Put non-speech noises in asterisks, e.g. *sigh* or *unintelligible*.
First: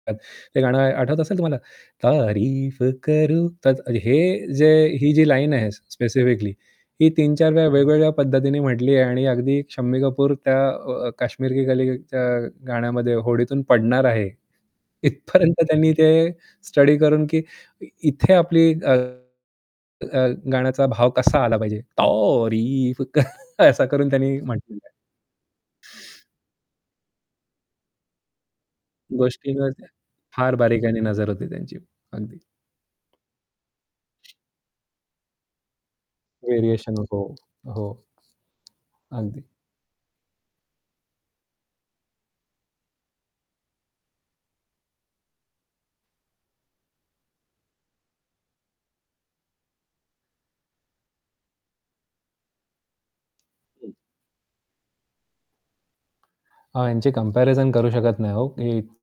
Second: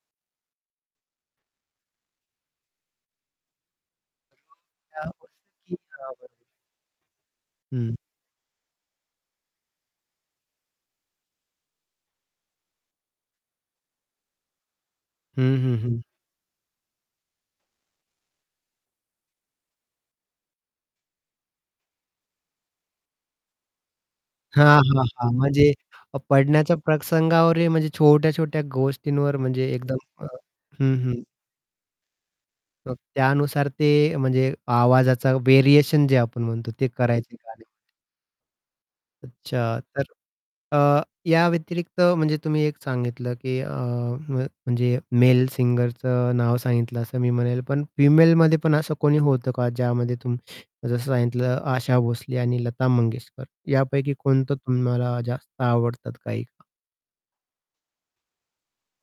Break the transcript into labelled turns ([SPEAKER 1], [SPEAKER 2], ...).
[SPEAKER 1] *unintelligible* हे गाणं आठवत असेल तुम्हाला? तारीफ करूँ. त हे जे
[SPEAKER 2] त्या
[SPEAKER 1] ही जी लाईन आहे
[SPEAKER 2] गोष्टी *unintelligible*
[SPEAKER 1] स्पेसिफिकली ही 3-4 वेळा
[SPEAKER 2] हं.
[SPEAKER 1] वेगवेगळ्या पद्धतीने म्हटली आहे आणि अगदी शम्मी कपूर त्या अ, काश्मीर की कलीच्या गाण्यामध्ये होडीतून पडणार आहे.
[SPEAKER 2] हं,
[SPEAKER 1] इथपर्यंत
[SPEAKER 2] हं,
[SPEAKER 1] त्यांनी
[SPEAKER 2] हं.
[SPEAKER 1] ते स्टडी करून की इथे आपली, अ, अ, गाण्याचा भाव कसा आला पाहिजे? तारीफ करूँ. *chuckles* असं करून त्यांनी
[SPEAKER 2] हां,
[SPEAKER 1] म्हटलेलं आहे.
[SPEAKER 2] हां, हां. म्हणजे पडण्याच्या प्रसंगावरही म्हणजे छोट्या, छोट्या गोष्टींवर म्हणजे
[SPEAKER 1] गोष्टींवर तर
[SPEAKER 2] एकदम अ,
[SPEAKER 1] फार बारीक
[SPEAKER 2] हं,
[SPEAKER 1] याने
[SPEAKER 2] हं.
[SPEAKER 1] नजर होते त्यांची. अगदी.
[SPEAKER 2] मग त्यानुसार ते म्हणजे आवाजाचा व्हेरिएशन जे आपण म्हणतो ते
[SPEAKER 1] व्हेरिएशन अ,
[SPEAKER 2] करायचे
[SPEAKER 1] हो,
[SPEAKER 2] गाण्यावर ते.
[SPEAKER 1] हो. अगदी.
[SPEAKER 2] अच्छा तर अ, या व्यतिरिक्त म्हणजे तुम्ही एक सांगितलं की अ, म म्हणजे मेल सिंगरचं नाव सांगितलं असं मी म्हणेल, पण फिमेलमध्ये पण असं कोणी होत का ज्यामध्ये तुम्ही जसं सांगितलं आशा भोसले आणि लता मंगेशकर
[SPEAKER 1] हं.
[SPEAKER 2] यापैकी कोणतं तुम्हाला जास्त आवडतात काही?
[SPEAKER 1] अ, यांची कम्पॅरिझन करू शकत नाही हो की